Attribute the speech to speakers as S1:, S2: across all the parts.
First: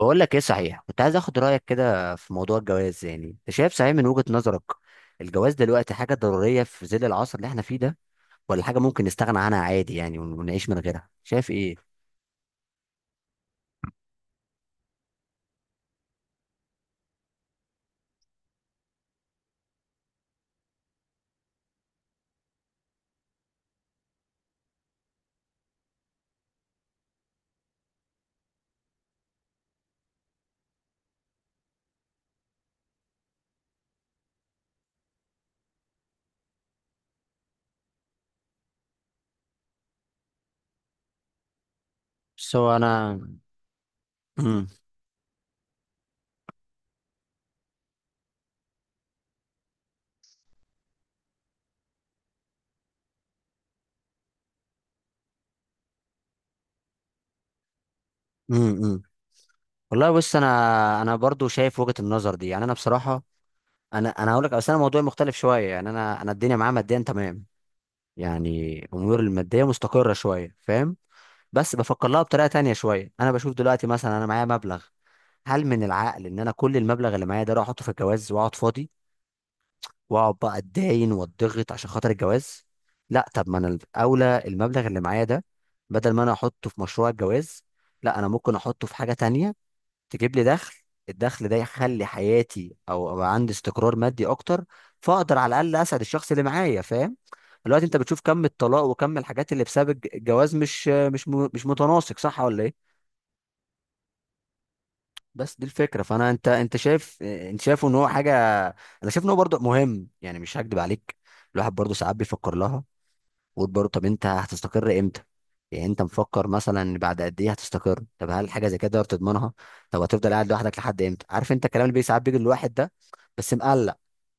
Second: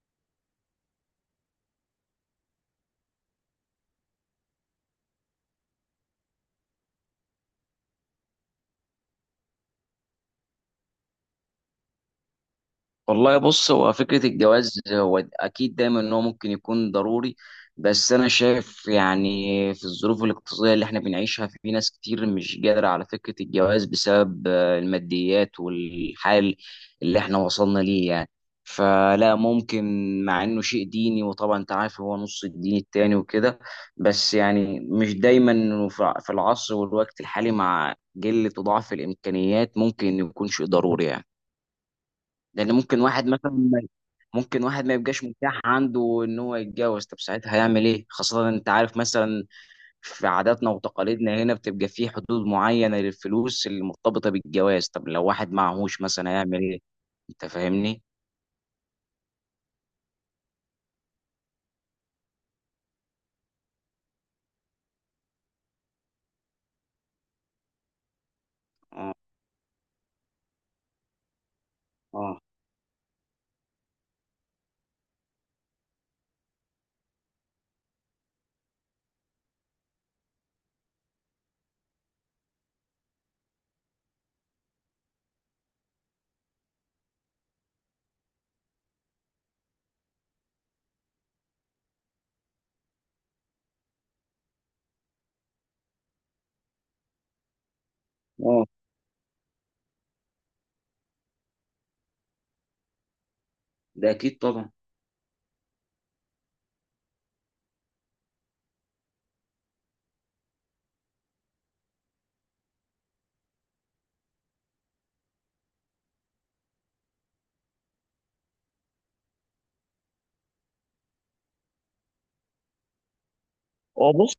S1: بقول لك ايه، صحيح كنت عايز اخد رايك كده في موضوع الجواز. يعني انت شايف صحيح من وجهة نظرك، الجواز دلوقتي حاجه ضروريه في ظل العصر اللي احنا فيه ده، ولا حاجه ممكن نستغنى عنها عادي؟ يعني ونعيش من غيرها، شايف ايه؟
S2: والله، بص، هو فكرة الجواز هو أكيد دايما إن هو ممكن يكون ضروري. بس أنا شايف يعني في الظروف الاقتصادية اللي إحنا بنعيشها في ناس كتير مش قادرة على فكرة الجواز بسبب الماديات والحال اللي إحنا وصلنا ليه يعني. فلا ممكن، مع إنه شيء ديني وطبعا أنت عارف هو نص الدين التاني وكده. بس يعني مش دايما إنه في العصر والوقت الحالي مع قلة وضعف الإمكانيات ممكن يكون شيء ضروري يعني.
S1: بس هو
S2: لان ممكن
S1: انا.
S2: واحد مثلا ممكن
S1: امم.
S2: واحد ما يبقاش متاح عنده ان هو يتجوز. طب ساعتها هيعمل ايه؟ خاصة انت عارف مثلا في عاداتنا وتقاليدنا هنا بتبقى في حدود معينة للفلوس اللي مرتبطة بالجواز. طب لو واحد معهوش مثلا هيعمل ايه؟ انت فاهمني.
S1: امم. والله بص، انا برضو شايف وجهة النظر دي. يعني انا بصراحه، انا هقول لك، بس انا موضوعي مختلف شويه. يعني انا الدنيا معايا ماديا تمام، يعني
S2: اه.
S1: اموري الماديه مستقره شويه، فاهم؟ بس بفكر لها
S2: اه.
S1: بطريقه تانية شويه. انا بشوف دلوقتي مثلا انا معايا مبلغ، هل من العقل ان انا كل المبلغ اللي معايا ده اروح احطه في الجواز واقعد فاضي؟ واقعد بقى اتداين واتضغط عشان خاطر الجواز؟ لا، طب ما انا الاولى المبلغ اللي معايا ده، بدل ما انا احطه في مشروع الجواز، لا انا ممكن احطه في حاجه تانية تجيب لي دخل. الدخل ده يخلي حياتي، او أبقى عندي استقرار مادي اكتر، فاقدر على الاقل اسعد الشخص اللي معايا، فاهم؟ دلوقتي انت بتشوف كم
S2: اه.
S1: الطلاق وكم الحاجات اللي بسبب الجواز، مش متناسق، صح ولا ايه؟
S2: ده اكيد طبعا.
S1: بس دي الفكره. فانا انت شايف، انت شايفه ان هو حاجه، انا شايف ان هو برضه مهم. يعني مش هكدب عليك، الواحد برضه ساعات بيفكر لها ويقول برضه، طب انت هتستقر امتى؟ يعني انت مفكر مثلا إن بعد قد ايه هتستقر؟ طب هل حاجه زي كده تقدر تضمنها؟ طب هتفضل قاعد لوحدك لحد امتى؟ عارف انت الكلام اللي ساعات بيجي للواحد ده، بس مقلق.
S2: هو بص،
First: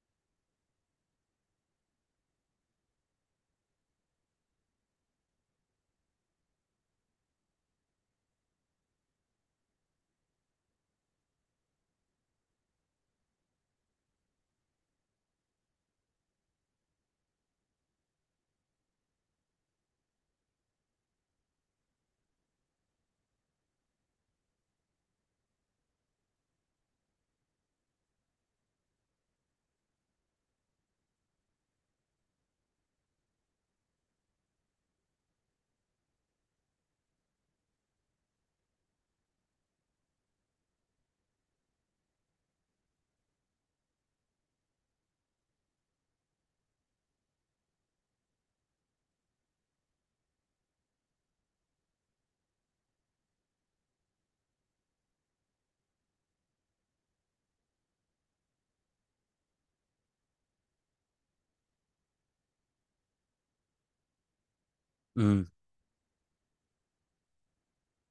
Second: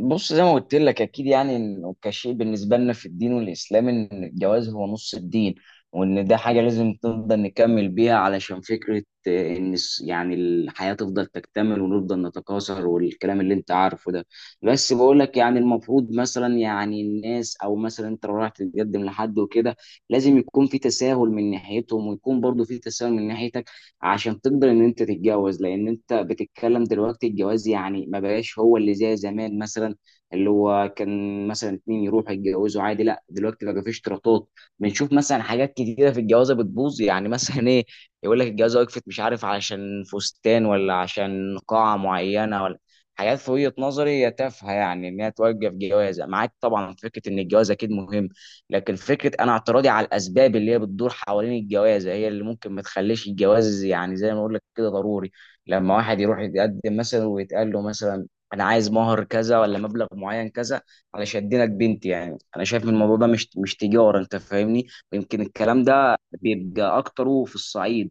S2: بص زي ما قلت لك اكيد يعني انه كشيء بالنسبه لنا في الدين والاسلام ان الجواز هو نص الدين، وان ده حاجه لازم نفضل نكمل بيها علشان فكره ان يعني الحياه تفضل تكتمل ونفضل نتكاثر والكلام اللي انت عارفه ده. بس بقول لك يعني المفروض مثلا يعني الناس او مثلا انت لو رايح تتقدم لحد وكده لازم يكون في تساهل من ناحيتهم ويكون برضو في تساهل من ناحيتك عشان تقدر ان انت تتجوز. لان انت بتتكلم دلوقتي الجواز يعني ما بقاش هو اللي زي زمان مثلا، اللي هو كان مثلا اتنين يروحوا يتجوزوا عادي. لا دلوقتي بقى في اشتراطات. بنشوف مثلا حاجات كتيره في الجوازه بتبوظ يعني مثلا ايه. يقول لك الجوازه وقفت مش عارف علشان فستان ولا عشان قاعه معينه ولا حاجات في وجهه نظري هي تافهه يعني ان هي توقف جوازه معاك. طبعا في فكره ان الجواز اكيد مهم، لكن فكره انا اعتراضي على الاسباب اللي هي بتدور حوالين الجوازه هي اللي ممكن ما تخليش الجواز يعني زي ما اقول لك كده ضروري. لما واحد يروح يتقدم مثلا ويتقال له مثلا انا عايز مهر كذا ولا مبلغ معين كذا على شدينك بنتي، يعني انا شايف إن الموضوع ده مش تجاره. انت فاهمني. ويمكن
S1: امم.
S2: الكلام ده بيبقى اكتره في الصعيد،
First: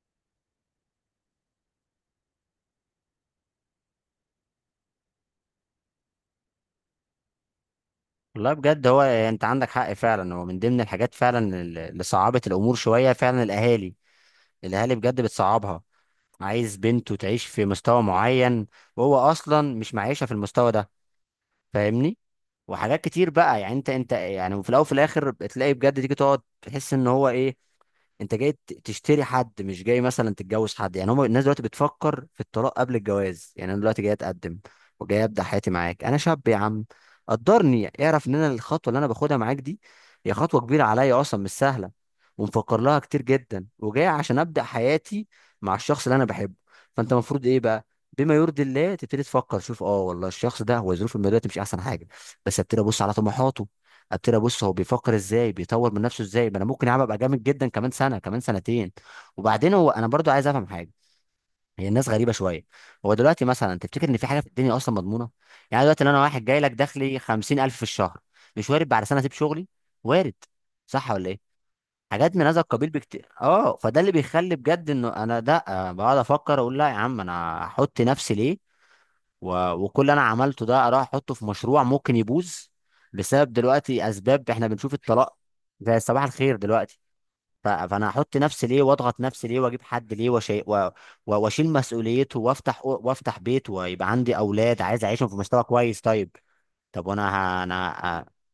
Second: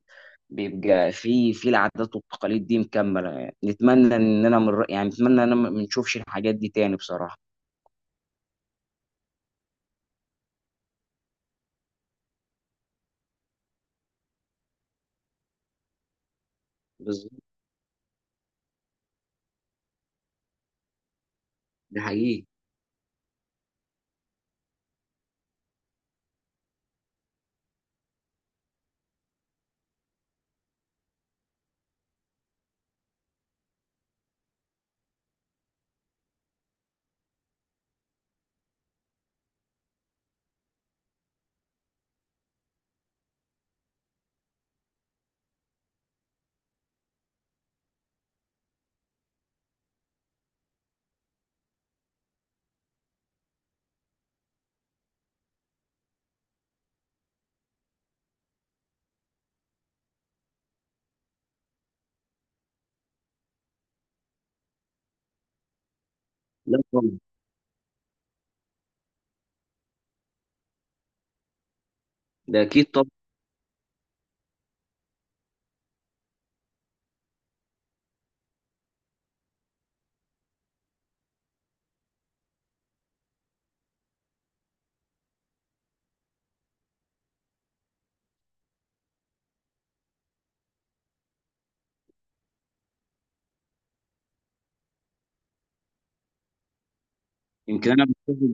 S2: بيبقى في العادات والتقاليد دي مكمله يعني. نتمنى اننا من يعني نتمنى ان أنا ما نشوفش الحاجات دي تاني بصراحه.
S1: والله بجد هو انت عندك حق فعلا. هو من ضمن الحاجات فعلا اللي صعبت الامور شويه فعلا الاهالي. الاهالي بجد بتصعبها، عايز بنته
S2: بالظبط.
S1: تعيش في مستوى معين وهو اصلا مش معيشها في المستوى ده،
S2: ده
S1: فاهمني؟
S2: حقيقي.
S1: وحاجات كتير بقى. يعني انت يعني، وفي الاول وفي الاخر بتلاقي بجد تيجي تقعد تحس ان هو ايه، انت جاي تشتري حد، مش جاي مثلا تتجوز حد. يعني هم الناس دلوقتي بتفكر في الطلاق قبل الجواز. يعني انا دلوقتي جاي اتقدم وجاي ابدا حياتي معاك، انا شاب يا عم. قدرني اعرف ان انا الخطوه اللي انا باخدها معاك دي هي خطوه كبيره عليا اصلا، مش سهله ومفكر لها كتير جدا، وجاي عشان ابدا حياتي مع الشخص اللي انا بحبه. فانت المفروض ايه بقى؟ بما يرضي الله تبتدي تفكر، شوف اه والله الشخص ده هو ظروفه الماديه دلوقتي مش احسن حاجه، بس ابتدي ابص على طموحاته. قلت له بص هو بيفكر ازاي، بيطور من نفسه ازاي، ما انا ممكن يا عم ابقى جامد جدا كمان سنه كمان سنتين. وبعدين هو انا برضو عايز افهم حاجه، هي الناس غريبه شويه. هو دلوقتي مثلا تفتكر ان في حاجه في الدنيا اصلا مضمونه؟ يعني دلوقتي لو انا واحد جاي لك
S2: لا طبعا.
S1: دخلي 50,000 في الشهر، مش وارد بعد سنه اسيب شغلي؟ وارد. صح ولا ايه؟ حاجات من هذا
S2: ده اكيد
S1: القبيل
S2: طبعا.
S1: بكتير. اه، فده اللي بيخلي بجد انه انا ده بقعد افكر اقول لا يا عم، انا احط نفسي ليه وكل اللي انا عملته ده اروح احطه في مشروع ممكن يبوظ، بسبب دلوقتي اسباب احنا بنشوف الطلاق زي صباح الخير دلوقتي. فانا احط نفسي ليه واضغط نفسي ليه واجيب حد ليه واشيل مسؤوليته، وافتح بيت ويبقى عندي اولاد عايز اعيشهم في مستوى كويس. طيب، طب وانا انا
S2: يمكن انا
S1: ه...
S2: بتفق-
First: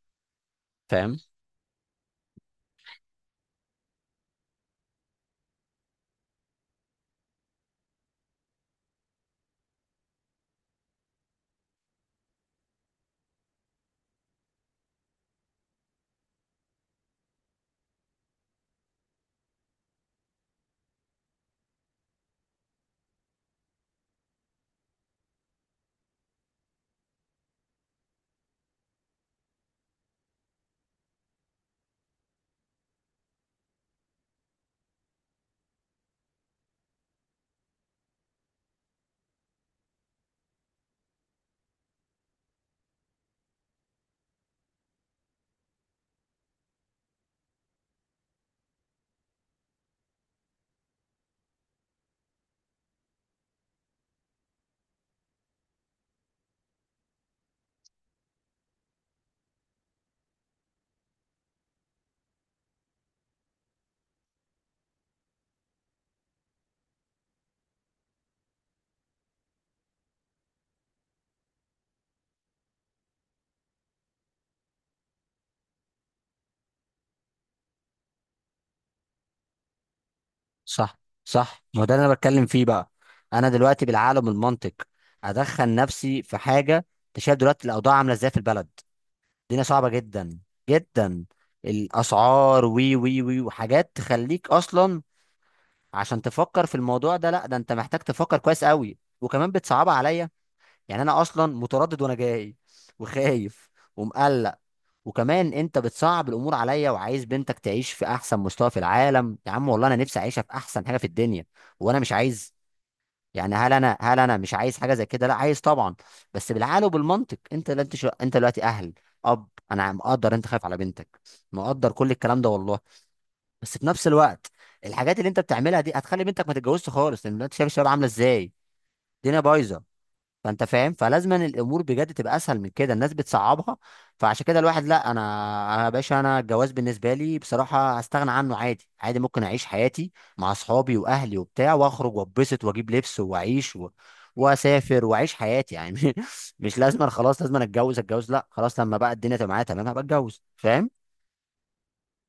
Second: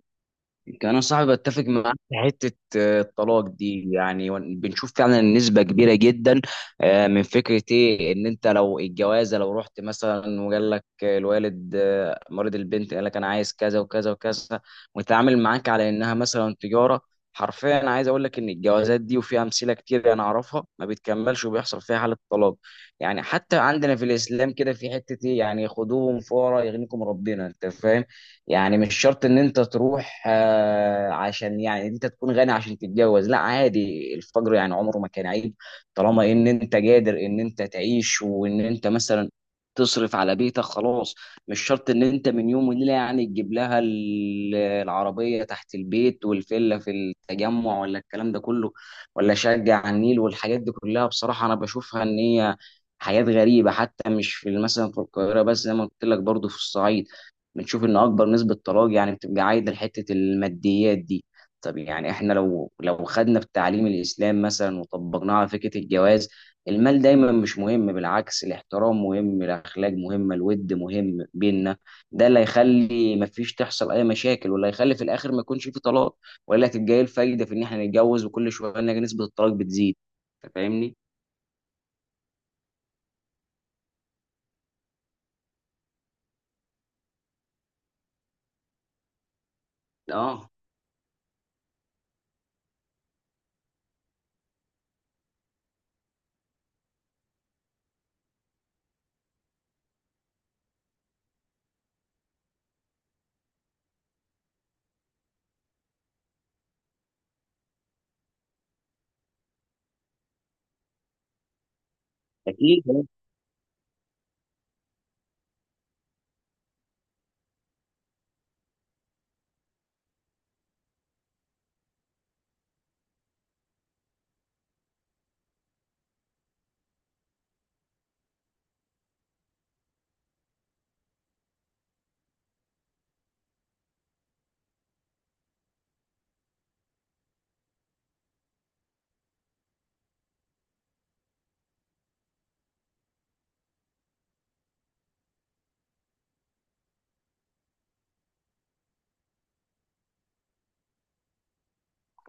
S2: يمكن انا
S1: فاهم.
S2: صاحبي بتفق معاك في حته. الطلاق دي يعني بنشوف فعلا نسبه كبيره جدا من فكره ايه ان انت لو الجوازه لو رحت مثلا وقال لك الوالد مريض البنت قال لك انا عايز كذا وكذا وكذا، وتعامل معاك على انها مثلا تجاره. حرفيا انا عايز اقول لك ان الجوازات دي وفي امثله كتير انا اعرفها ما بتكملش وبيحصل فيها حاله طلاق. يعني حتى عندنا في الاسلام كده في حته ايه يعني خدوهم فورا يغنيكم ربنا. انت فاهم. يعني مش شرط ان انت تروح عشان يعني انت تكون غني عشان تتجوز. لا عادي الفجر يعني عمره ما كان عيب. طالما ان انت قادر ان انت تعيش وان انت مثلا تصرف على بيتك خلاص. مش شرط ان انت من يوم وليله يعني تجيب لها العربيه تحت البيت والفيلا في التجمع ولا الكلام ده كله ولا شقه على النيل والحاجات دي كلها، بصراحه انا بشوفها ان هي حياة غريبة. حتى مش في مثلا في القاهرة بس، زي ما قلت لك برضه في الصعيد بنشوف ان اكبر نسبه طلاق يعني بتبقى عايده لحته الماديات دي. طب يعني احنا لو خدنا في تعليم الاسلام مثلا وطبقناه على فكره الجواز، المال دايما مش مهم بالعكس. الاحترام مهم، الاخلاق مهمه، الود مهم بينا، ده اللي هيخلي مفيش تحصل اي مشاكل واللي هيخلي في الاخر ما يكونش في طلاق. ولا تبقى ايه الفايده في ان احنا نتجوز وكل شويه نلاقي نسبه الطلاق بتزيد؟ أنت فاهمني.
S1: صح. صح، ما هو ده اللي انا بتكلم فيه بقى. انا دلوقتي بالعقل وبالمنطق ادخل نفسي في حاجه، انت شايف دلوقتي الاوضاع عامله ازاي في البلد، الدنيا صعبة جدا.
S2: اه
S1: جدا. الأسعار، وي وي وي، وحاجات تخليك أصلا عشان تفكر في الموضوع ده، لا ده أنت محتاج تفكر كويس قوي، وكمان بتصعبها عليا. يعني أنا أصلا متردد وأنا جاي وخايف ومقلق، وكمان أنت بتصعب الأمور عليا، وعايز بنتك تعيش في أحسن مستوى في العالم. يا عم والله أنا نفسي أعيشها في أحسن حاجة في الدنيا، وأنا مش عايز،
S2: اكيد.
S1: يعني هل انا مش عايز حاجه زي كده؟ لا، عايز طبعا. بس بالعقل وبالمنطق، انت لا انت انت دلوقتي اهل، اب، انا مقدر انت خايف على بنتك، مقدر كل الكلام ده والله. بس في نفس الوقت، الحاجات اللي انت بتعملها دي هتخلي بنتك ما تتجوزش خالص، لان انت شايف الشباب عامله ازاي، الدنيا بايظه. فانت فاهم، فلازم أن الامور بجد تبقى اسهل من كده، الناس بتصعبها. فعشان كده الواحد، لا انا. انا يا باشا، انا الجواز بالنسبه لي بصراحه هستغنى عنه عادي عادي، ممكن اعيش حياتي مع اصحابي واهلي وبتاع واخرج واتبسط واجيب لبس واعيش واسافر واعيش حياتي. يعني مش لازم أنا خلاص، لازم أنا اتجوز. لا خلاص، لما بقى الدنيا تبقى معايا تمام هبقى اتجوز، فاهم؟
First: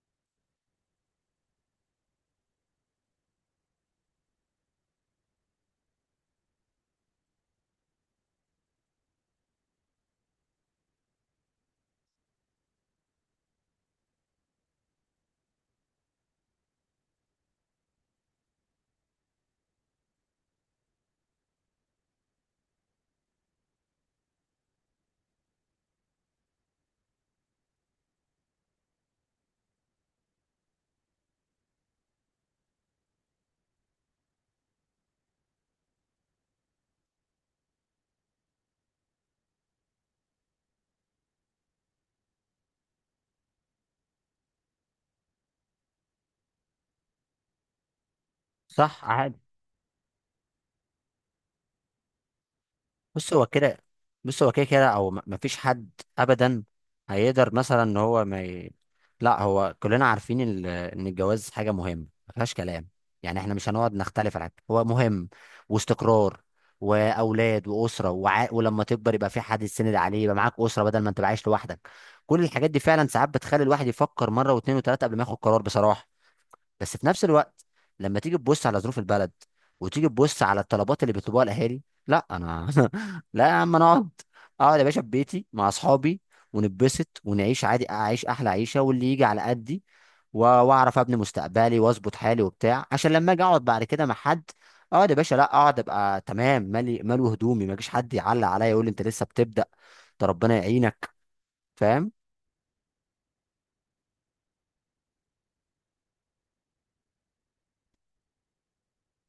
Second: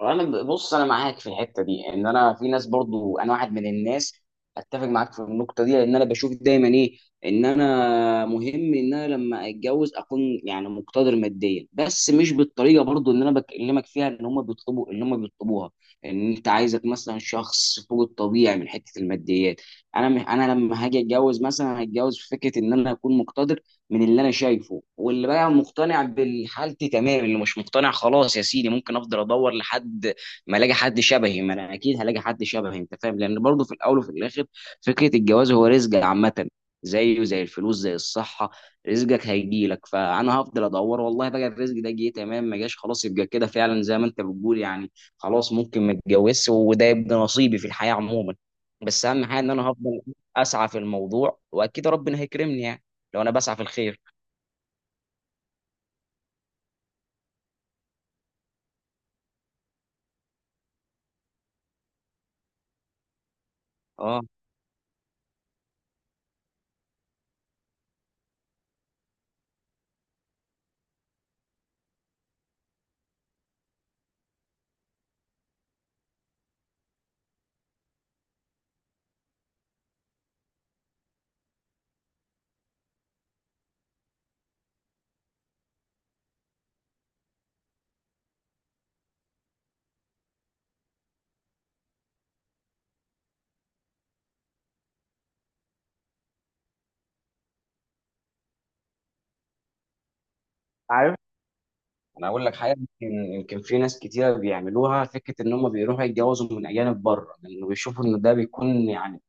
S2: بص انا معاك في الحته دي ان انا في ناس برضو انا واحد من الناس اتفق معاك في النقطه دي. لان انا بشوف دايما ايه، ان انا مهم ان انا لما اتجوز اكون يعني مقتدر ماديا. بس مش بالطريقه برضو اللي انا بكلمك فيها ان هم بيطلبوا ان هم بيطلبوها، ان انت عايزك مثلا شخص فوق الطبيعي من حته الماديات. انا لما هاجي اتجوز مثلا هتجوز في فكره ان انا اكون مقتدر من اللي انا شايفه، واللي بقى مقتنع بالحالتي تمام، اللي مش مقتنع خلاص يا سيدي ممكن افضل ادور لحد ما الاقي حد شبهي. ما انا اكيد هلاقي حد شبهي. انت فاهم. لان برضه في الاول وفي الاخر فكره الجواز هو رزق عامه، زيه زي الفلوس زي الصحه. رزقك هيجي لك، فانا هفضل ادور. والله بقى الرزق ده جه تمام، ما جاش خلاص يبقى كده فعلا زي ما انت بتقول يعني. خلاص ممكن ما اتجوزش وده يبقى نصيبي في الحياه عموما.
S1: صح
S2: بس اهم
S1: عادي.
S2: حاجه ان انا هفضل اسعى في الموضوع واكيد ربنا هيكرمني يعني لو انا
S1: بص هو
S2: بسعى في
S1: كده.
S2: الخير.
S1: كده او ما فيش حد ابدا هيقدر مثلا ان هو ما ي... لا، هو كلنا عارفين ان الجواز حاجه مهمه ما فيهاش كلام. يعني احنا مش هنقعد
S2: اه.
S1: نختلف على حاجه، هو مهم واستقرار واولاد واسره، ولما تكبر يبقى في حد يسند عليه، يبقى معاك اسره بدل ما انت عايش لوحدك. كل الحاجات دي فعلا ساعات بتخلي الواحد يفكر مره واثنين وثلاثه قبل ما ياخد قرار بصراحه. بس في نفس الوقت، لما تيجي تبص على ظروف البلد وتيجي تبص على الطلبات اللي بيطلبوها الاهالي، لا انا لا يا عم، انا اقعد. اقعد يا باشا في بيتي مع اصحابي، ونتبسط ونعيش عادي، اعيش احلى عيشه واللي يجي على قدي، واعرف ابني مستقبلي واظبط حالي وبتاع، عشان لما اجي اقعد بعد كده مع حد، اقعد يا باشا، لا اقعد ابقى تمام، مالي مالو، هدومي ما يجيش حد يعلق عليا يقول لي انت لسه بتبدا، ده ربنا يعينك،
S2: عارف،
S1: فاهم؟
S2: انا اقول لك حاجه. يمكن في ناس كتيره بيعملوها فكره ان هم بيروحوا يتجوزوا من اجانب بره لانه بيشوفوا ان ده بيكون يعني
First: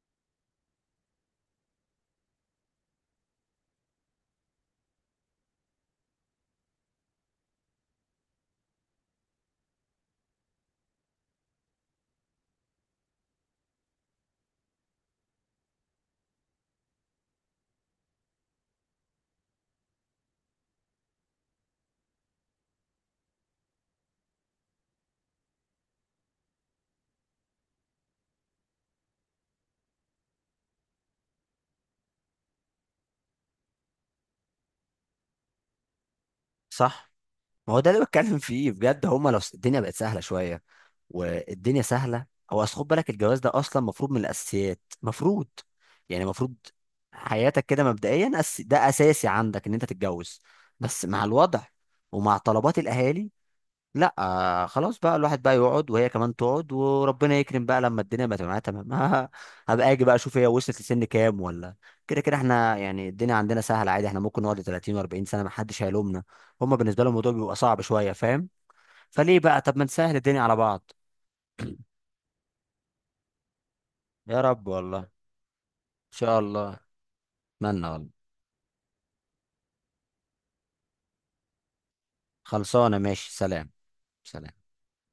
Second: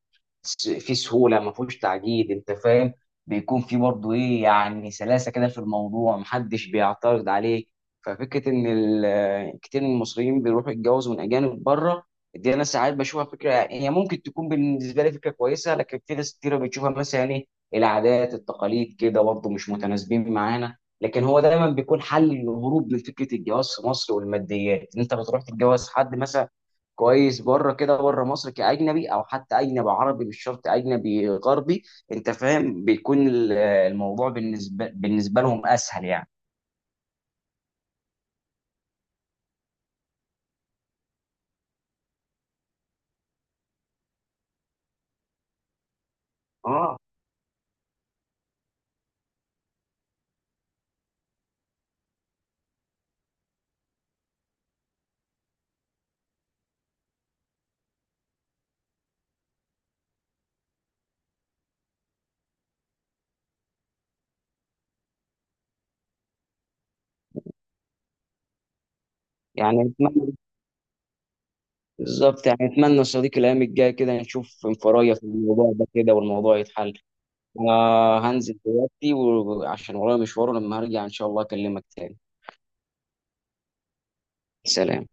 S2: في سهوله ما فيهوش تعقيد. انت فاهم. بيكون في برضه ايه يعني سلاسه كده في الموضوع محدش بيعترض عليك. ففكره ان كتير من المصريين بيروحوا يتجوزوا من اجانب بره دي انا ساعات بشوفها فكره هي ممكن تكون بالنسبه لي فكره كويسه. لكن في ناس كتير بتشوفها مثلا ايه، العادات التقاليد كده برضه مش متناسبين معانا. لكن هو دايما بيكون حل للهروب من فكره الجواز في مصر والماديات، ان انت بتروح تتجوز حد مثلا كويس بره كده، بره مصر كاجنبي او حتى اجنبي عربي مش شرط اجنبي غربي. انت فاهم. بيكون الموضوع بالنسبه لهم اسهل يعني.
S1: صح، ما هو ده اللي بتكلم فيه بجد. هما لو الدنيا بقت سهله شويه، والدنيا سهله. هو اصل خد بالك، الجواز ده اصلا مفروض من الاساسيات، مفروض. يعني مفروض
S2: اه.
S1: حياتك كده مبدئيا، ده اساسي عندك ان انت تتجوز. بس مع الوضع ومع طلبات الاهالي، لا آه خلاص بقى الواحد بقى يقعد وهي كمان تقعد وربنا يكرم بقى لما الدنيا بقى تبقى معاها تمام هبقى اجي بقى اشوف هي وصلت لسن كام ولا. كده كده احنا يعني الدنيا عندنا سهله عادي، احنا ممكن نقعد 30 و40 سنه ما حدش هيلومنا. هما بالنسبه لهم الموضوع بيبقى صعب شويه، فاهم؟ فليه بقى، طب
S2: يعني
S1: ما نسهل
S2: اتمنى،
S1: الدنيا على بعض.
S2: بالظبط، يعني اتمنى يا صديقي الايام الجايه كده
S1: يا
S2: نشوف
S1: رب، والله ان
S2: انفرايه في الموضوع ده كده
S1: شاء
S2: والموضوع
S1: الله.
S2: يتحل. انا
S1: اتمنى والله.
S2: هنزل دلوقتي وعشان ورايا مشوار، لما هرجع ان شاء الله اكلمك تاني.
S1: خلصانه، ماشي، سلام. سلام.
S2: سلام.